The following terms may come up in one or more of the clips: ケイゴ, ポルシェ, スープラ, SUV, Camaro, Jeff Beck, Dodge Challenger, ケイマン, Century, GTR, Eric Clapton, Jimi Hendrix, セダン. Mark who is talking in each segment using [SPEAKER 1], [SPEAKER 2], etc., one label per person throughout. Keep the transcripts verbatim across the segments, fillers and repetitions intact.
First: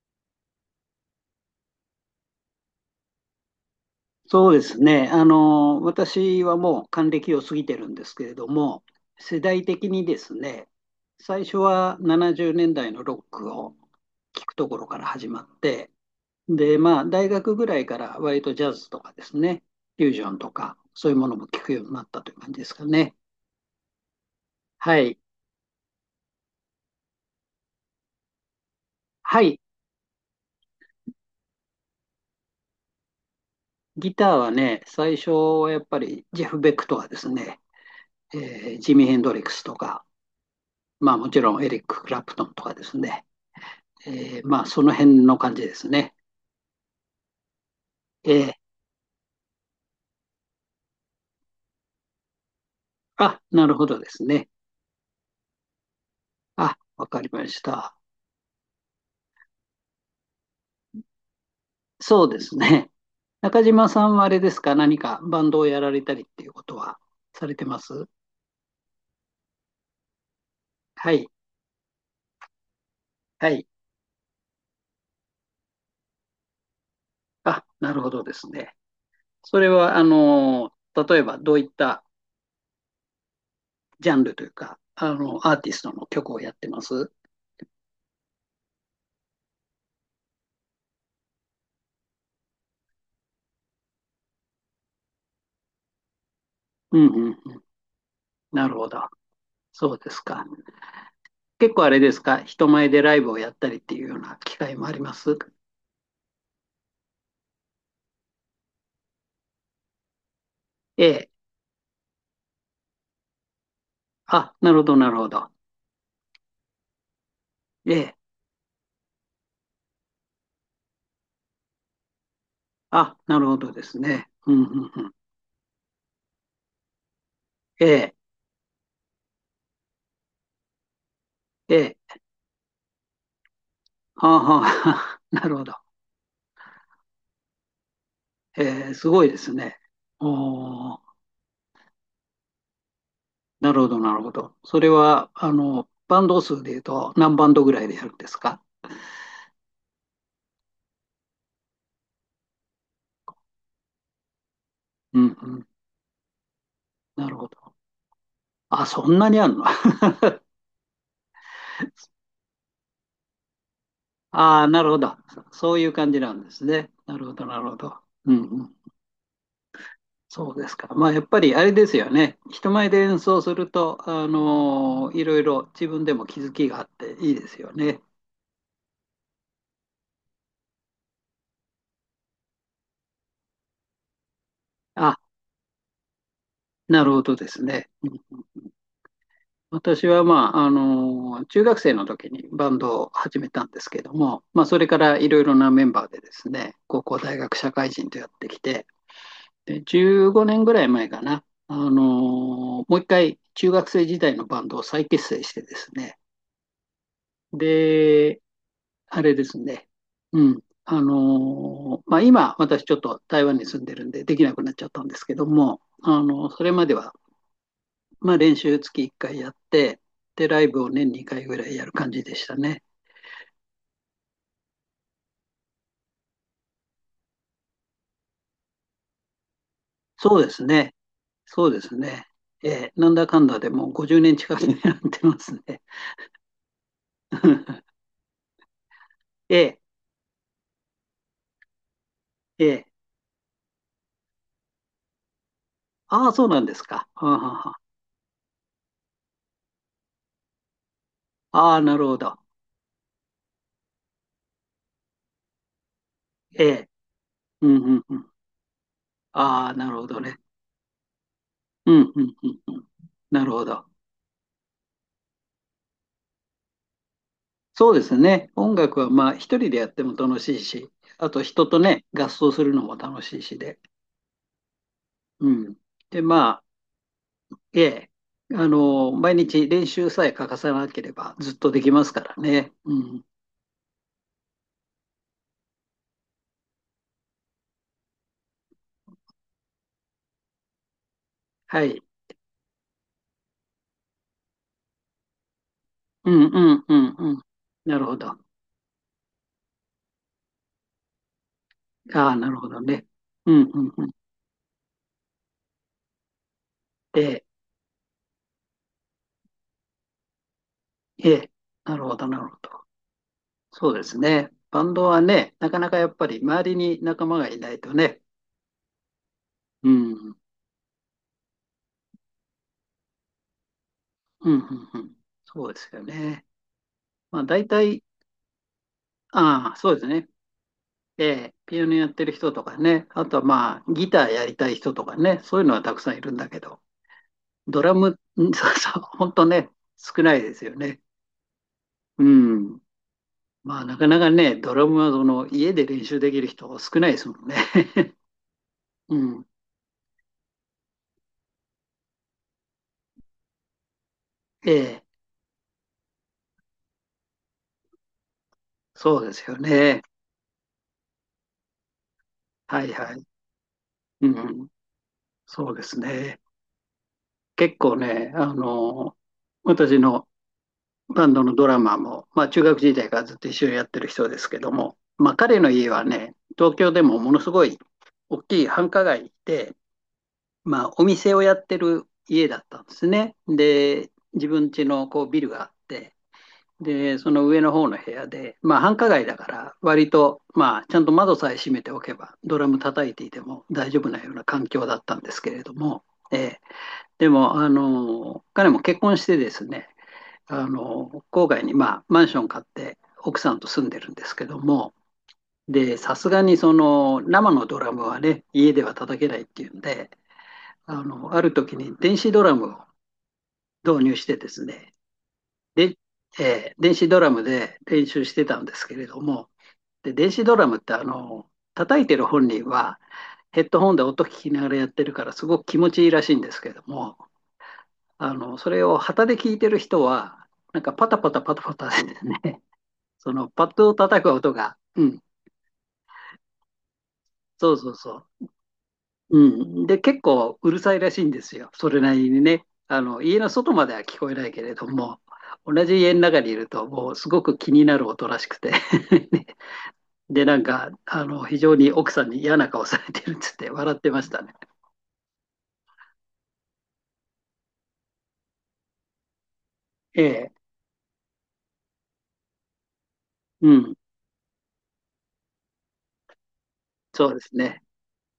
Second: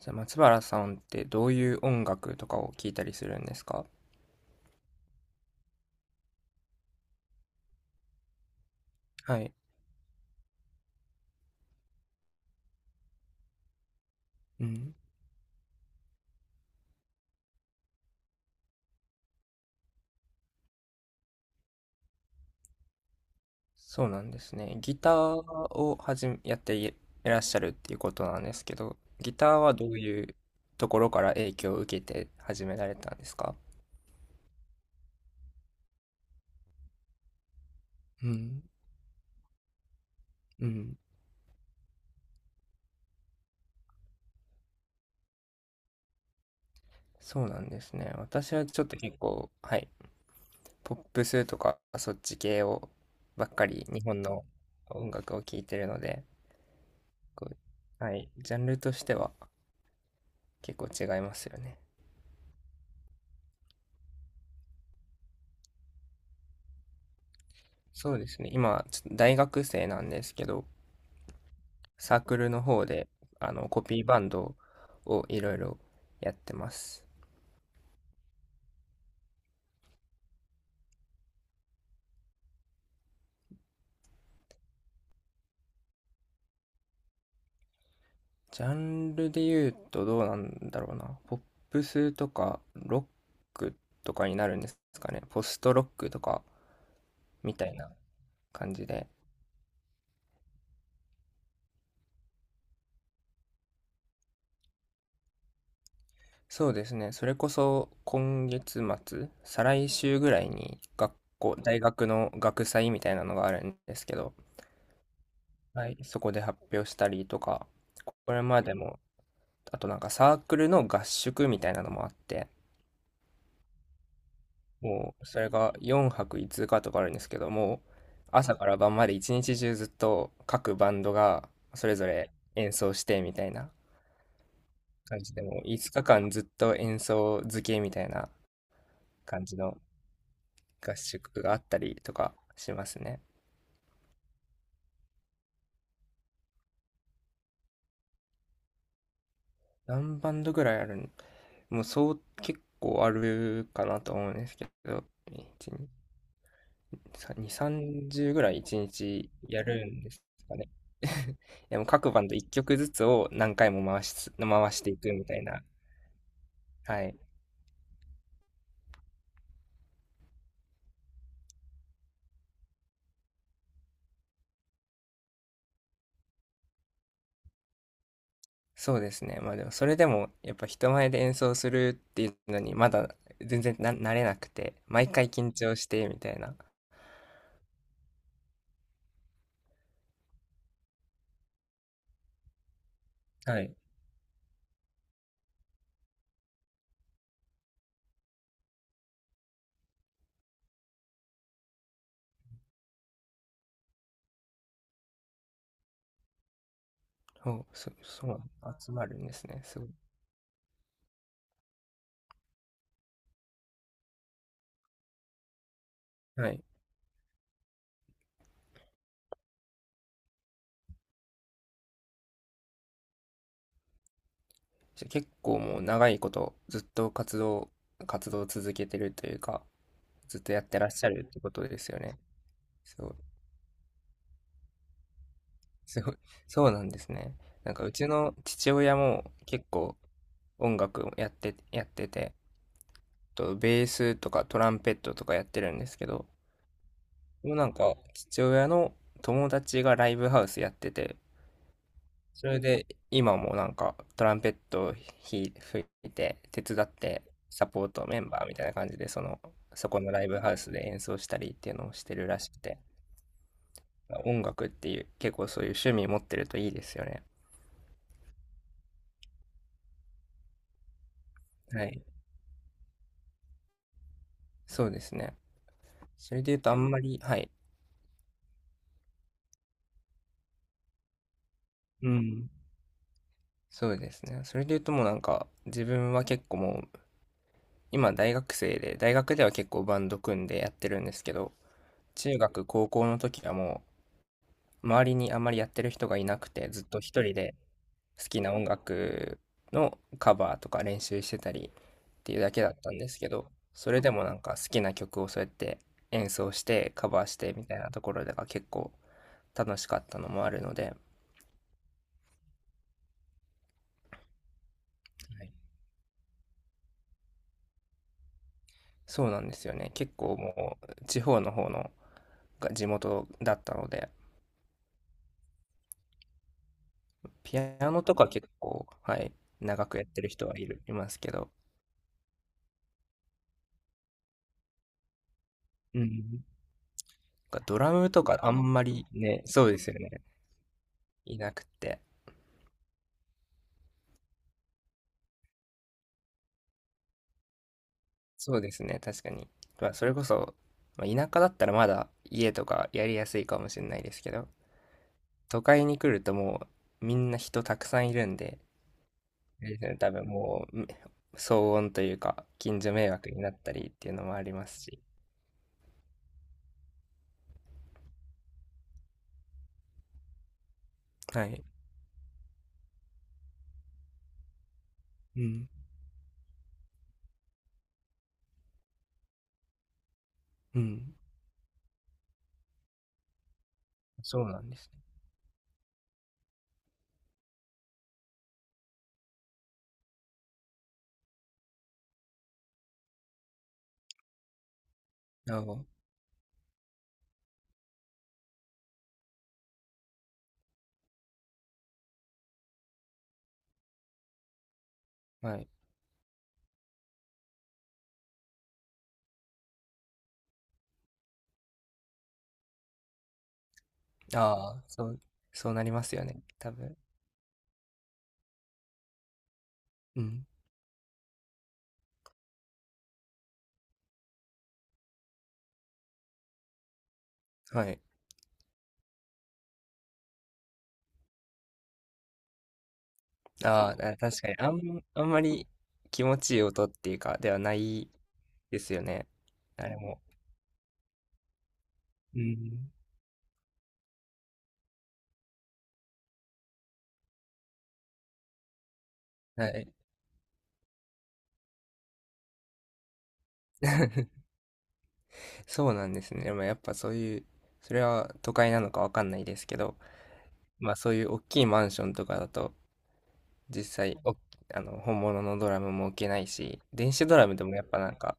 [SPEAKER 1] じゃあ松原さんってどういう音楽とかを聴いたりするんですか？
[SPEAKER 2] そうですね。あの、私はもう還暦を過ぎてるんですけれども、
[SPEAKER 1] は
[SPEAKER 2] 世
[SPEAKER 1] い。
[SPEAKER 2] 代的にですね、最初はななじゅうねんだいのロックを聞く
[SPEAKER 1] う
[SPEAKER 2] ところ
[SPEAKER 1] ん。
[SPEAKER 2] から始まって、で、まあ、大学ぐらいから割とジャズとかですね、フュージョンとか、そういうものも聞くようになったという感じですかね。
[SPEAKER 1] そうなんですね。ギ
[SPEAKER 2] は
[SPEAKER 1] タ
[SPEAKER 2] い。
[SPEAKER 1] ーをはじめ、やっていらっしゃるっていうことなんですけど、ギ
[SPEAKER 2] は
[SPEAKER 1] ター
[SPEAKER 2] い。
[SPEAKER 1] はどういうところから影響を受けて始められたんですか？
[SPEAKER 2] ギターはね、最初はやっぱりジェフ・ベックとかですね、
[SPEAKER 1] うん。
[SPEAKER 2] えージミー・ヘンドリックスとか、
[SPEAKER 1] うん。
[SPEAKER 2] まあもちろんエリック・クラプトンとかですね、えー、まあ、その辺の感じですね。
[SPEAKER 1] そうなんですね。
[SPEAKER 2] えー、
[SPEAKER 1] 私はちょっと結構、はい、ポップスとかそっち系を
[SPEAKER 2] あ、
[SPEAKER 1] ばっ
[SPEAKER 2] な
[SPEAKER 1] か
[SPEAKER 2] るほ
[SPEAKER 1] り
[SPEAKER 2] ど
[SPEAKER 1] 日
[SPEAKER 2] で
[SPEAKER 1] 本
[SPEAKER 2] す
[SPEAKER 1] の
[SPEAKER 2] ね。
[SPEAKER 1] 音楽を聴いてるので、
[SPEAKER 2] あ、わかりま
[SPEAKER 1] こ
[SPEAKER 2] した。
[SPEAKER 1] う、はい、ジャンルとしては結構違いますよね。
[SPEAKER 2] そうですね。中島さんはあれですか、何かバンドをやられたりっていうことはされてます？
[SPEAKER 1] そうですね。今、ちょ大学生なんですけど、
[SPEAKER 2] はい、
[SPEAKER 1] サークルの方で、
[SPEAKER 2] は
[SPEAKER 1] あ
[SPEAKER 2] い。
[SPEAKER 1] の、コピーバンドをいろいろやってます。
[SPEAKER 2] あ、なるほどですね。それは、あの、例えばどういったジャンルというか、あの、アーティストの曲をやってます？
[SPEAKER 1] ジャンルで言うとどうなんだろうな。ポップスとか、ロックとかになるんですかね。ポストロックとか、
[SPEAKER 2] うんうんう
[SPEAKER 1] み
[SPEAKER 2] ん。
[SPEAKER 1] たいな
[SPEAKER 2] な
[SPEAKER 1] 感
[SPEAKER 2] る
[SPEAKER 1] じ
[SPEAKER 2] ほど。
[SPEAKER 1] で。
[SPEAKER 2] そうですか。結構あれですか、人前でライブをやったりっていうような機会もあります？
[SPEAKER 1] そうですね。それこそ、今月末、再来週ぐらいに、
[SPEAKER 2] え
[SPEAKER 1] 学
[SPEAKER 2] え。
[SPEAKER 1] 校、大学の学祭みたいなのがあるんですけど、
[SPEAKER 2] あ、なるほど、なるほど。
[SPEAKER 1] はい、そこで発表したりとか、
[SPEAKER 2] ええ。
[SPEAKER 1] これまでもあとなんかサークルの合宿みたいなのもあって、
[SPEAKER 2] あ、なるほどですね。うん、うん、うん。
[SPEAKER 1] もうそれがよんはくいつかとかあるんですけども、
[SPEAKER 2] ええ、
[SPEAKER 1] 朝から晩まで一日中ずっと各バンドがそ
[SPEAKER 2] え
[SPEAKER 1] れぞ
[SPEAKER 2] え。
[SPEAKER 1] れ演奏してみたいな
[SPEAKER 2] はあ、は
[SPEAKER 1] 感
[SPEAKER 2] あ、
[SPEAKER 1] じ
[SPEAKER 2] な
[SPEAKER 1] で、も
[SPEAKER 2] るほ
[SPEAKER 1] う
[SPEAKER 2] ど。
[SPEAKER 1] いつかかんずっと演奏漬けみたいな
[SPEAKER 2] ええ、すごいで
[SPEAKER 1] 感
[SPEAKER 2] す
[SPEAKER 1] じ
[SPEAKER 2] ね。
[SPEAKER 1] の
[SPEAKER 2] お
[SPEAKER 1] 合
[SPEAKER 2] ー、
[SPEAKER 1] 宿があったりとかしますね。
[SPEAKER 2] なるほど、なるほど。それは、あの、バンド数で言うと何バンドぐらいでやるんですか？
[SPEAKER 1] 何バンドぐらいあるんもうそう結構あるかなと思うんですけど、
[SPEAKER 2] うん、うん。な
[SPEAKER 1] さ
[SPEAKER 2] るほ
[SPEAKER 1] に、
[SPEAKER 2] ど。
[SPEAKER 1] さんじゅうぐらい1
[SPEAKER 2] あ、そん
[SPEAKER 1] 日
[SPEAKER 2] なにある
[SPEAKER 1] や
[SPEAKER 2] の？ あ
[SPEAKER 1] るんですかね。でも各バンドいっきょくずつを何回も回しつ、
[SPEAKER 2] あ、
[SPEAKER 1] 回
[SPEAKER 2] な
[SPEAKER 1] し
[SPEAKER 2] る
[SPEAKER 1] てい
[SPEAKER 2] ほ
[SPEAKER 1] く
[SPEAKER 2] ど。
[SPEAKER 1] みたい
[SPEAKER 2] そ
[SPEAKER 1] な。
[SPEAKER 2] そういう感じなんですね。
[SPEAKER 1] は
[SPEAKER 2] な
[SPEAKER 1] い。
[SPEAKER 2] るほど、なるほど。うん、うん。そうですか。まあ、やっぱりあれですよね。人前で演奏すると、あのーいろいろ自分でも気づきがあっていいですよね。
[SPEAKER 1] そうですね。まあでもそれでもやっぱ人前で演奏するっていうのにまだ全然な慣れなくて、毎回緊張してみたいな。
[SPEAKER 2] なるほどですね。うん。私は、まあ、あの、中学生の時にバンドを始め
[SPEAKER 1] は
[SPEAKER 2] たん
[SPEAKER 1] い。
[SPEAKER 2] ですけども、まあ、それからいろいろなメンバーでですね、高校、大学、社会人とやってきて、で、じゅうごねんぐらい前かな、あの、もう一回中学生時代のバンドを再結成してですね、
[SPEAKER 1] そう、そ、そ
[SPEAKER 2] で、
[SPEAKER 1] う、集まる
[SPEAKER 2] あ
[SPEAKER 1] んで
[SPEAKER 2] れで
[SPEAKER 1] す
[SPEAKER 2] す
[SPEAKER 1] ね。すご
[SPEAKER 2] ね、
[SPEAKER 1] い。
[SPEAKER 2] うん、あの、まあ、今、私ちょっと台湾に住んでるんでできなくなっちゃったんですけども、あ
[SPEAKER 1] は
[SPEAKER 2] の、そ
[SPEAKER 1] い。
[SPEAKER 2] れまではまあ、練習月いっかいやって、で、ライブを年にかいぐらいやる感じでしたね。
[SPEAKER 1] じゃあ結構もう長いことずっと活動、活動を続けてるというか、
[SPEAKER 2] そ
[SPEAKER 1] ずっ
[SPEAKER 2] うで
[SPEAKER 1] とや
[SPEAKER 2] す
[SPEAKER 1] ってらっ
[SPEAKER 2] ね。
[SPEAKER 1] しゃるってこと
[SPEAKER 2] そう
[SPEAKER 1] で
[SPEAKER 2] で
[SPEAKER 1] す
[SPEAKER 2] す
[SPEAKER 1] よね。
[SPEAKER 2] ね。えー
[SPEAKER 1] そ
[SPEAKER 2] なん
[SPEAKER 1] う。
[SPEAKER 2] だかんだでもうごじゅうねん近くになってますね。
[SPEAKER 1] すごい、そうなんですね。なんかう ちの父親も
[SPEAKER 2] え
[SPEAKER 1] 結
[SPEAKER 2] え、
[SPEAKER 1] 構音楽をやって、やってて、
[SPEAKER 2] ええ、
[SPEAKER 1] とベースとかトランペットとかやってるんですけど、
[SPEAKER 2] ああ、そうなんですか。はあ、は
[SPEAKER 1] もうな
[SPEAKER 2] あ、
[SPEAKER 1] ん
[SPEAKER 2] は
[SPEAKER 1] か父親の友達がライブハウスやってて、
[SPEAKER 2] あ、ああ、なるほど。
[SPEAKER 1] それで今もなんかトランペットをひ吹いて手
[SPEAKER 2] え
[SPEAKER 1] 伝
[SPEAKER 2] え。
[SPEAKER 1] ってサ
[SPEAKER 2] うん
[SPEAKER 1] ポー
[SPEAKER 2] うん
[SPEAKER 1] ト
[SPEAKER 2] う
[SPEAKER 1] メ
[SPEAKER 2] ん。
[SPEAKER 1] ンバーみたいな感じでその、
[SPEAKER 2] ああ、な
[SPEAKER 1] そこ
[SPEAKER 2] るほ
[SPEAKER 1] の
[SPEAKER 2] ど
[SPEAKER 1] ライブ
[SPEAKER 2] ね。
[SPEAKER 1] ハウスで演奏したりっていうの
[SPEAKER 2] う
[SPEAKER 1] をし
[SPEAKER 2] ん
[SPEAKER 1] て
[SPEAKER 2] う
[SPEAKER 1] る
[SPEAKER 2] ん
[SPEAKER 1] ら
[SPEAKER 2] う
[SPEAKER 1] しく
[SPEAKER 2] んう
[SPEAKER 1] て、
[SPEAKER 2] ん。なるほど。
[SPEAKER 1] 音楽っていう結構そういう趣味持ってるといいですよね。
[SPEAKER 2] そうですね。音楽はまあ一人でやっても楽しいし、あと人と
[SPEAKER 1] はい、
[SPEAKER 2] ね、合奏するのも楽しいしで。
[SPEAKER 1] そうですね。
[SPEAKER 2] うん。で、
[SPEAKER 1] それ
[SPEAKER 2] ま
[SPEAKER 1] で言う
[SPEAKER 2] あ、
[SPEAKER 1] とあんまり、はい。
[SPEAKER 2] ええ、あの、毎日練習さえ欠かさなければずっとできま
[SPEAKER 1] う
[SPEAKER 2] すから
[SPEAKER 1] ん。
[SPEAKER 2] ね。うん。
[SPEAKER 1] そうですね。それで言うともうなんか自分は結構もう今大学生で大学では結構バンド組んでやってるんですけど、
[SPEAKER 2] はい。
[SPEAKER 1] 中学高校の時はもう周りにあんまりやってる人がい
[SPEAKER 2] う
[SPEAKER 1] な
[SPEAKER 2] ん
[SPEAKER 1] くて
[SPEAKER 2] う
[SPEAKER 1] ず
[SPEAKER 2] ん
[SPEAKER 1] っ
[SPEAKER 2] う
[SPEAKER 1] と
[SPEAKER 2] ん
[SPEAKER 1] 一
[SPEAKER 2] う
[SPEAKER 1] 人
[SPEAKER 2] ん。
[SPEAKER 1] で
[SPEAKER 2] なるほ
[SPEAKER 1] 好
[SPEAKER 2] ど。
[SPEAKER 1] きな音楽のカバーとか練習してたりっ
[SPEAKER 2] あ
[SPEAKER 1] て
[SPEAKER 2] あ、
[SPEAKER 1] いう
[SPEAKER 2] な
[SPEAKER 1] だ
[SPEAKER 2] る
[SPEAKER 1] け
[SPEAKER 2] ほ
[SPEAKER 1] だっ
[SPEAKER 2] ど
[SPEAKER 1] たん
[SPEAKER 2] ね。
[SPEAKER 1] ですけど、
[SPEAKER 2] うんう
[SPEAKER 1] そ
[SPEAKER 2] ん
[SPEAKER 1] れ
[SPEAKER 2] うん。
[SPEAKER 1] でもなんか好きな曲をそうやって演奏してカ
[SPEAKER 2] え
[SPEAKER 1] バーし
[SPEAKER 2] え、
[SPEAKER 1] てみたいなところが結構楽しかったのもあるので、
[SPEAKER 2] ええ、なるほど、なるほど。そうですね。バンドは
[SPEAKER 1] はい、
[SPEAKER 2] ね、なかなかやっぱり周りに仲間がいないとね。
[SPEAKER 1] そうなんですよ
[SPEAKER 2] う
[SPEAKER 1] ね。
[SPEAKER 2] ん。
[SPEAKER 1] 結
[SPEAKER 2] うん
[SPEAKER 1] 構もう地方の方のが地元だったので、
[SPEAKER 2] うんうん。そうですよね。まあ
[SPEAKER 1] ピ
[SPEAKER 2] 大
[SPEAKER 1] アノ
[SPEAKER 2] 体、
[SPEAKER 1] とか結構、はい、
[SPEAKER 2] ああ、
[SPEAKER 1] 長
[SPEAKER 2] そう
[SPEAKER 1] く
[SPEAKER 2] で
[SPEAKER 1] や
[SPEAKER 2] す
[SPEAKER 1] って
[SPEAKER 2] ね。
[SPEAKER 1] る人はいる、います
[SPEAKER 2] え
[SPEAKER 1] けど、
[SPEAKER 2] え、ピアノやってる人とかね。あとはまあギターやりたい人とかね。そういうのはた
[SPEAKER 1] う
[SPEAKER 2] くさんいるん
[SPEAKER 1] ん。
[SPEAKER 2] だけど。
[SPEAKER 1] なんかド
[SPEAKER 2] ド
[SPEAKER 1] ラ
[SPEAKER 2] ラ
[SPEAKER 1] ム
[SPEAKER 2] ム、
[SPEAKER 1] とか
[SPEAKER 2] う
[SPEAKER 1] あ
[SPEAKER 2] ん。 そ
[SPEAKER 1] ん
[SPEAKER 2] う
[SPEAKER 1] ま
[SPEAKER 2] そう、
[SPEAKER 1] り
[SPEAKER 2] 本
[SPEAKER 1] ね、
[SPEAKER 2] 当
[SPEAKER 1] そ
[SPEAKER 2] ね、
[SPEAKER 1] うですよ
[SPEAKER 2] 少
[SPEAKER 1] ね。
[SPEAKER 2] ないですよね。
[SPEAKER 1] いなくって。
[SPEAKER 2] うん。まあ、なかなかね、ドラムはその家で練習できる人少ないですもんね。
[SPEAKER 1] そうですね、
[SPEAKER 2] う
[SPEAKER 1] 確か
[SPEAKER 2] ん。
[SPEAKER 1] に。まあ、それこそ、まあ、田舎だったらまだ家とかやりやすいかもしれないですけど、
[SPEAKER 2] ええ、
[SPEAKER 1] 都会に来るともうみんな人たくさんいるんで、
[SPEAKER 2] そうですよ
[SPEAKER 1] あれですよね、
[SPEAKER 2] ね。
[SPEAKER 1] 多分もう、うん、騒音というか、近
[SPEAKER 2] はい
[SPEAKER 1] 所迷
[SPEAKER 2] はい。
[SPEAKER 1] 惑になったりっていうの
[SPEAKER 2] う
[SPEAKER 1] もありま
[SPEAKER 2] ん。
[SPEAKER 1] すし。
[SPEAKER 2] そうですね。結構ね、あの、私のバンド
[SPEAKER 1] は
[SPEAKER 2] の
[SPEAKER 1] い。
[SPEAKER 2] ドラマーも、まあ、中学時代からずっと一緒にやってる人ですけども、まあ、
[SPEAKER 1] う
[SPEAKER 2] 彼
[SPEAKER 1] ん、
[SPEAKER 2] の家はね、東京でもものすごい大きい繁華街で、
[SPEAKER 1] う
[SPEAKER 2] まあ、お
[SPEAKER 1] ん。
[SPEAKER 2] 店をやってる家だったんですね。で、
[SPEAKER 1] そう
[SPEAKER 2] 自
[SPEAKER 1] な
[SPEAKER 2] 分
[SPEAKER 1] んで
[SPEAKER 2] 家
[SPEAKER 1] すね。
[SPEAKER 2] のこうビルがあって、で、その上の方の部屋で、まあ、繁華街だから、割と、まあ、ちゃんと窓さえ閉めておけば、ドラム叩いていても大丈夫なような環境だったんですけれ
[SPEAKER 1] あ
[SPEAKER 2] ども、ええ、でも、あの、彼も結婚してですね、あの、郊外に、まあ、マンション買って、奥さんと住んでるんですけども、
[SPEAKER 1] あ、はい。
[SPEAKER 2] で、さすがにその生のドラムはね、家では叩けないっていうんで、あの、ある時に電子ドラムを導入してです
[SPEAKER 1] ああ、
[SPEAKER 2] ね、
[SPEAKER 1] そう、そうなり
[SPEAKER 2] で、
[SPEAKER 1] ますよね、多
[SPEAKER 2] えー電
[SPEAKER 1] 分。
[SPEAKER 2] 子ドラムで練習してたんですけれども、で、
[SPEAKER 1] う
[SPEAKER 2] 電子
[SPEAKER 1] ん。
[SPEAKER 2] ドラムってあの、叩いてる本人はヘッドホンで音聞きながらやってるからすごく気持ちいいらしいんですけども、
[SPEAKER 1] はい。
[SPEAKER 2] あの、それを旗で聞いてる人は、なんかパタパタパタパタでね、そのパ
[SPEAKER 1] あ
[SPEAKER 2] ッド
[SPEAKER 1] あ、
[SPEAKER 2] を
[SPEAKER 1] あ
[SPEAKER 2] 叩く
[SPEAKER 1] 確か
[SPEAKER 2] 音
[SPEAKER 1] に、あ
[SPEAKER 2] が、う
[SPEAKER 1] ん、あ
[SPEAKER 2] ん、
[SPEAKER 1] んまり気持ちいい音っていうか、では
[SPEAKER 2] そ
[SPEAKER 1] な
[SPEAKER 2] うそう
[SPEAKER 1] い
[SPEAKER 2] そう、
[SPEAKER 1] ですよね。
[SPEAKER 2] う
[SPEAKER 1] あ
[SPEAKER 2] ん。
[SPEAKER 1] れ
[SPEAKER 2] で、結
[SPEAKER 1] も。
[SPEAKER 2] 構うるさいらしいんですよ。それなり
[SPEAKER 1] う
[SPEAKER 2] にね。
[SPEAKER 1] ん。
[SPEAKER 2] あの、家の外までは聞こえないけれども、同じ家の中にいると、もうすごく気になる音らしくて。
[SPEAKER 1] はい。
[SPEAKER 2] で、なんか、あの、非常に奥さんに嫌な顔されてるっつって笑ってました ね。
[SPEAKER 1] そうなんですね。でもやっぱそういう、それは都会なのかわかんないですけど、
[SPEAKER 2] ええ、
[SPEAKER 1] まあそういう大きいマンションとかだと、
[SPEAKER 2] う
[SPEAKER 1] 実
[SPEAKER 2] ん、
[SPEAKER 1] 際、お、あの、本物のドラムも置けないし、電子
[SPEAKER 2] そう
[SPEAKER 1] ド
[SPEAKER 2] で
[SPEAKER 1] ラム
[SPEAKER 2] す
[SPEAKER 1] でも
[SPEAKER 2] ね。
[SPEAKER 1] やっぱなんか、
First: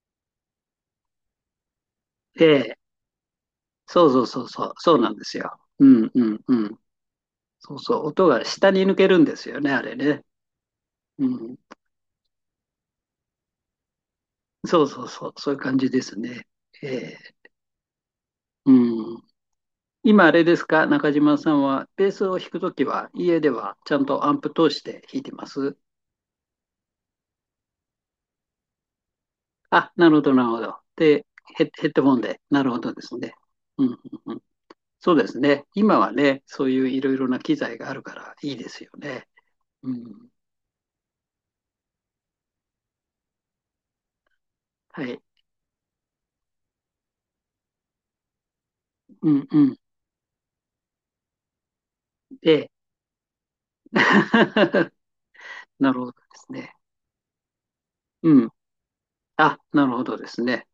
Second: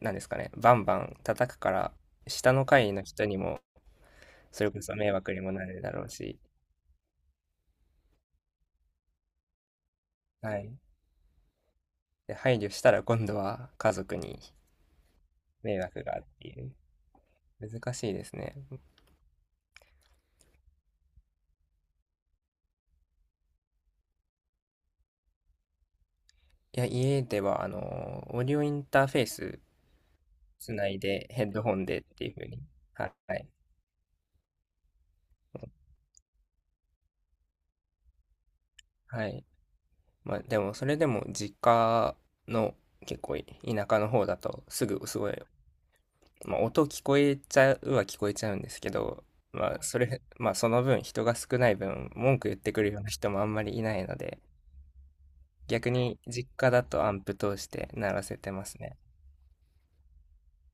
[SPEAKER 1] なんですかね、バンバン叩くから、
[SPEAKER 2] え
[SPEAKER 1] 下の
[SPEAKER 2] え、
[SPEAKER 1] 階の人にも、
[SPEAKER 2] そうそうそうそ
[SPEAKER 1] それ
[SPEAKER 2] う、
[SPEAKER 1] こ
[SPEAKER 2] そ
[SPEAKER 1] そ
[SPEAKER 2] うな
[SPEAKER 1] 迷
[SPEAKER 2] んで
[SPEAKER 1] 惑
[SPEAKER 2] す
[SPEAKER 1] にも
[SPEAKER 2] よ。
[SPEAKER 1] なる
[SPEAKER 2] う
[SPEAKER 1] だろう
[SPEAKER 2] んう
[SPEAKER 1] し、
[SPEAKER 2] んうん。そうそう、音が下に抜けるんですよね、あれね。
[SPEAKER 1] はい。
[SPEAKER 2] うん、
[SPEAKER 1] で、配慮したら今度は家族に
[SPEAKER 2] そうそうそう、そういう感
[SPEAKER 1] 迷
[SPEAKER 2] じで
[SPEAKER 1] 惑
[SPEAKER 2] す
[SPEAKER 1] がっ
[SPEAKER 2] ね。
[SPEAKER 1] ていう。
[SPEAKER 2] ええ、
[SPEAKER 1] 難しいですね。
[SPEAKER 2] うん。今あれですか、中島さんは、ベースを弾くときは、家ではちゃんとアンプ通して弾いてます？
[SPEAKER 1] いや、家では、あの、オーディオインターフェース
[SPEAKER 2] あ、なるほど、なるほ
[SPEAKER 1] つ
[SPEAKER 2] ど。
[SPEAKER 1] ない
[SPEAKER 2] で、
[SPEAKER 1] で、ヘッド
[SPEAKER 2] ヘ
[SPEAKER 1] ホン
[SPEAKER 2] ヘッ
[SPEAKER 1] で
[SPEAKER 2] ド
[SPEAKER 1] っ
[SPEAKER 2] ホン
[SPEAKER 1] ていう
[SPEAKER 2] で、
[SPEAKER 1] 風に。
[SPEAKER 2] なるほどで
[SPEAKER 1] は
[SPEAKER 2] すね。
[SPEAKER 1] い。
[SPEAKER 2] うんうんうん、そうですね。今はね、そういういろいろな機材があるからいいですよ
[SPEAKER 1] は
[SPEAKER 2] ね。
[SPEAKER 1] い。
[SPEAKER 2] うん、
[SPEAKER 1] まあ、でも、それでも実家の結構田舎の方だと、す
[SPEAKER 2] は
[SPEAKER 1] ぐす
[SPEAKER 2] い。
[SPEAKER 1] ごい、まあ、音聞こえちゃうは聞こえちゃうんですけど、
[SPEAKER 2] うんうん。
[SPEAKER 1] まあ、それ、まあ、その分人が少ない分文句言っ
[SPEAKER 2] で、
[SPEAKER 1] てくるような人もあんまりい ないので、逆
[SPEAKER 2] なるほどで
[SPEAKER 1] に実
[SPEAKER 2] す
[SPEAKER 1] 家
[SPEAKER 2] ね。
[SPEAKER 1] だとアンプ通して鳴らせ
[SPEAKER 2] うん。
[SPEAKER 1] てますね。
[SPEAKER 2] あ、なるほどですね。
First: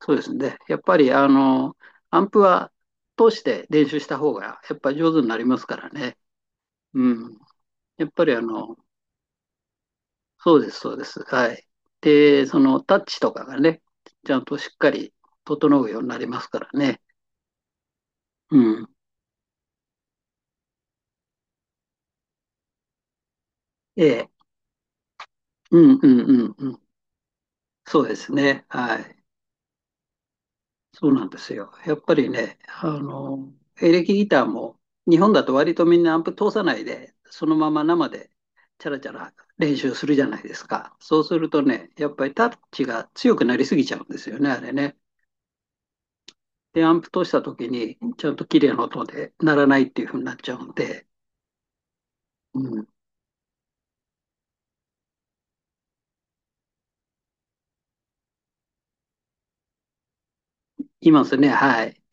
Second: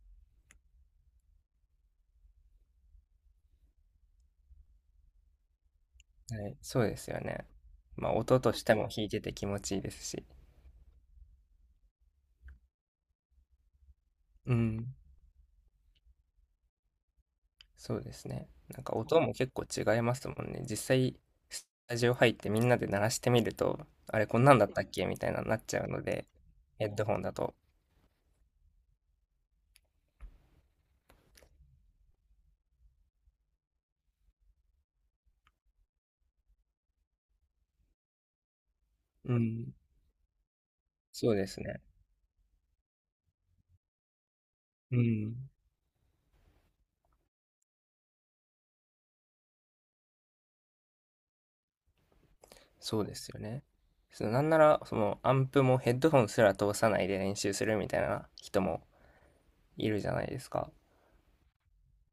[SPEAKER 2] そうですね。やっぱり、あの、アンプは通して練習した方が、やっぱ上手になりますからね。
[SPEAKER 1] はい、そうで
[SPEAKER 2] う
[SPEAKER 1] すよ
[SPEAKER 2] ん。
[SPEAKER 1] ね。
[SPEAKER 2] や
[SPEAKER 1] ま
[SPEAKER 2] っ
[SPEAKER 1] あ、
[SPEAKER 2] ぱり
[SPEAKER 1] 音
[SPEAKER 2] あ
[SPEAKER 1] として
[SPEAKER 2] の、
[SPEAKER 1] も弾いてて気持ちいいですし。
[SPEAKER 2] そうです、そうです。はい。で、そのタッチとかがね、ちゃん
[SPEAKER 1] う
[SPEAKER 2] としっ
[SPEAKER 1] ん、
[SPEAKER 2] かり整うようになりますからね。
[SPEAKER 1] そうですね。
[SPEAKER 2] う
[SPEAKER 1] なん
[SPEAKER 2] ん。
[SPEAKER 1] か音も結構違いますもんね。実際、スタジオ入ってみんなで鳴らしてみると、
[SPEAKER 2] え
[SPEAKER 1] あれ
[SPEAKER 2] え。
[SPEAKER 1] こんなんだったっけみたいなのになっ
[SPEAKER 2] う
[SPEAKER 1] ちゃう
[SPEAKER 2] ん
[SPEAKER 1] の
[SPEAKER 2] うん
[SPEAKER 1] で、
[SPEAKER 2] うんうん。
[SPEAKER 1] ヘッドホンだと。
[SPEAKER 2] そうですね。はい。そうなんですよ。やっぱりね、あの、エレキギターも日本だと割とみんなアンプ通さないで、そのまま生でチャラチャラ
[SPEAKER 1] うん、
[SPEAKER 2] 練習するじゃないですか。そう
[SPEAKER 1] そう
[SPEAKER 2] す
[SPEAKER 1] で
[SPEAKER 2] る
[SPEAKER 1] す
[SPEAKER 2] と
[SPEAKER 1] ね。
[SPEAKER 2] ね、やっぱりタッチが強くなりすぎちゃうんですよね、あれ
[SPEAKER 1] う
[SPEAKER 2] ね。
[SPEAKER 1] ん。
[SPEAKER 2] で、アンプ通した時に、ちゃんと綺麗な音で鳴らないっていう風になっちゃうんで、うん、
[SPEAKER 1] そうですよね。そのなんなら、そのアンプもヘッドホンすら通さないで練習するみたいな人もいるじゃないですか。
[SPEAKER 2] いますね、はい。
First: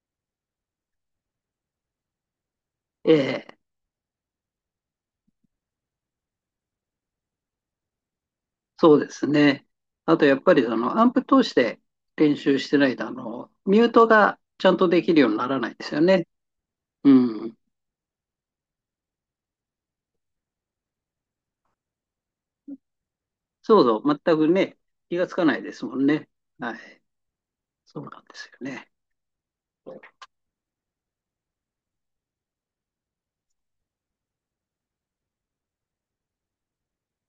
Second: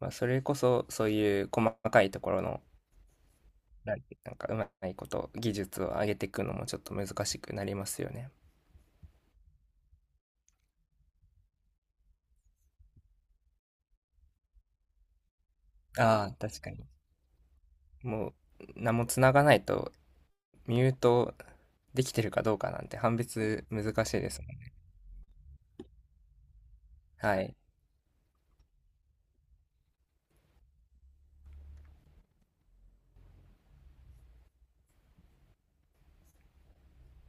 [SPEAKER 1] まあ、それこそそういう細かいところの、
[SPEAKER 2] ええ、
[SPEAKER 1] なんなんかうまいこと技術を上げていくのもちょっと難しくなりますよね。
[SPEAKER 2] そうですね。あと、やっぱりその、アンプ通して練習してないと、あの、ミュートがちゃんとできるようにならないですよね。
[SPEAKER 1] ああ、確かに。
[SPEAKER 2] うん。
[SPEAKER 1] もう何も繋がないとミュートできてるかどうかなんて判別
[SPEAKER 2] そう
[SPEAKER 1] 難
[SPEAKER 2] そ
[SPEAKER 1] し
[SPEAKER 2] う、
[SPEAKER 1] いで
[SPEAKER 2] 全
[SPEAKER 1] すも
[SPEAKER 2] く
[SPEAKER 1] んね。
[SPEAKER 2] ね、気がつかないですもんね。はい。
[SPEAKER 1] はい。
[SPEAKER 2] そうなんですよね。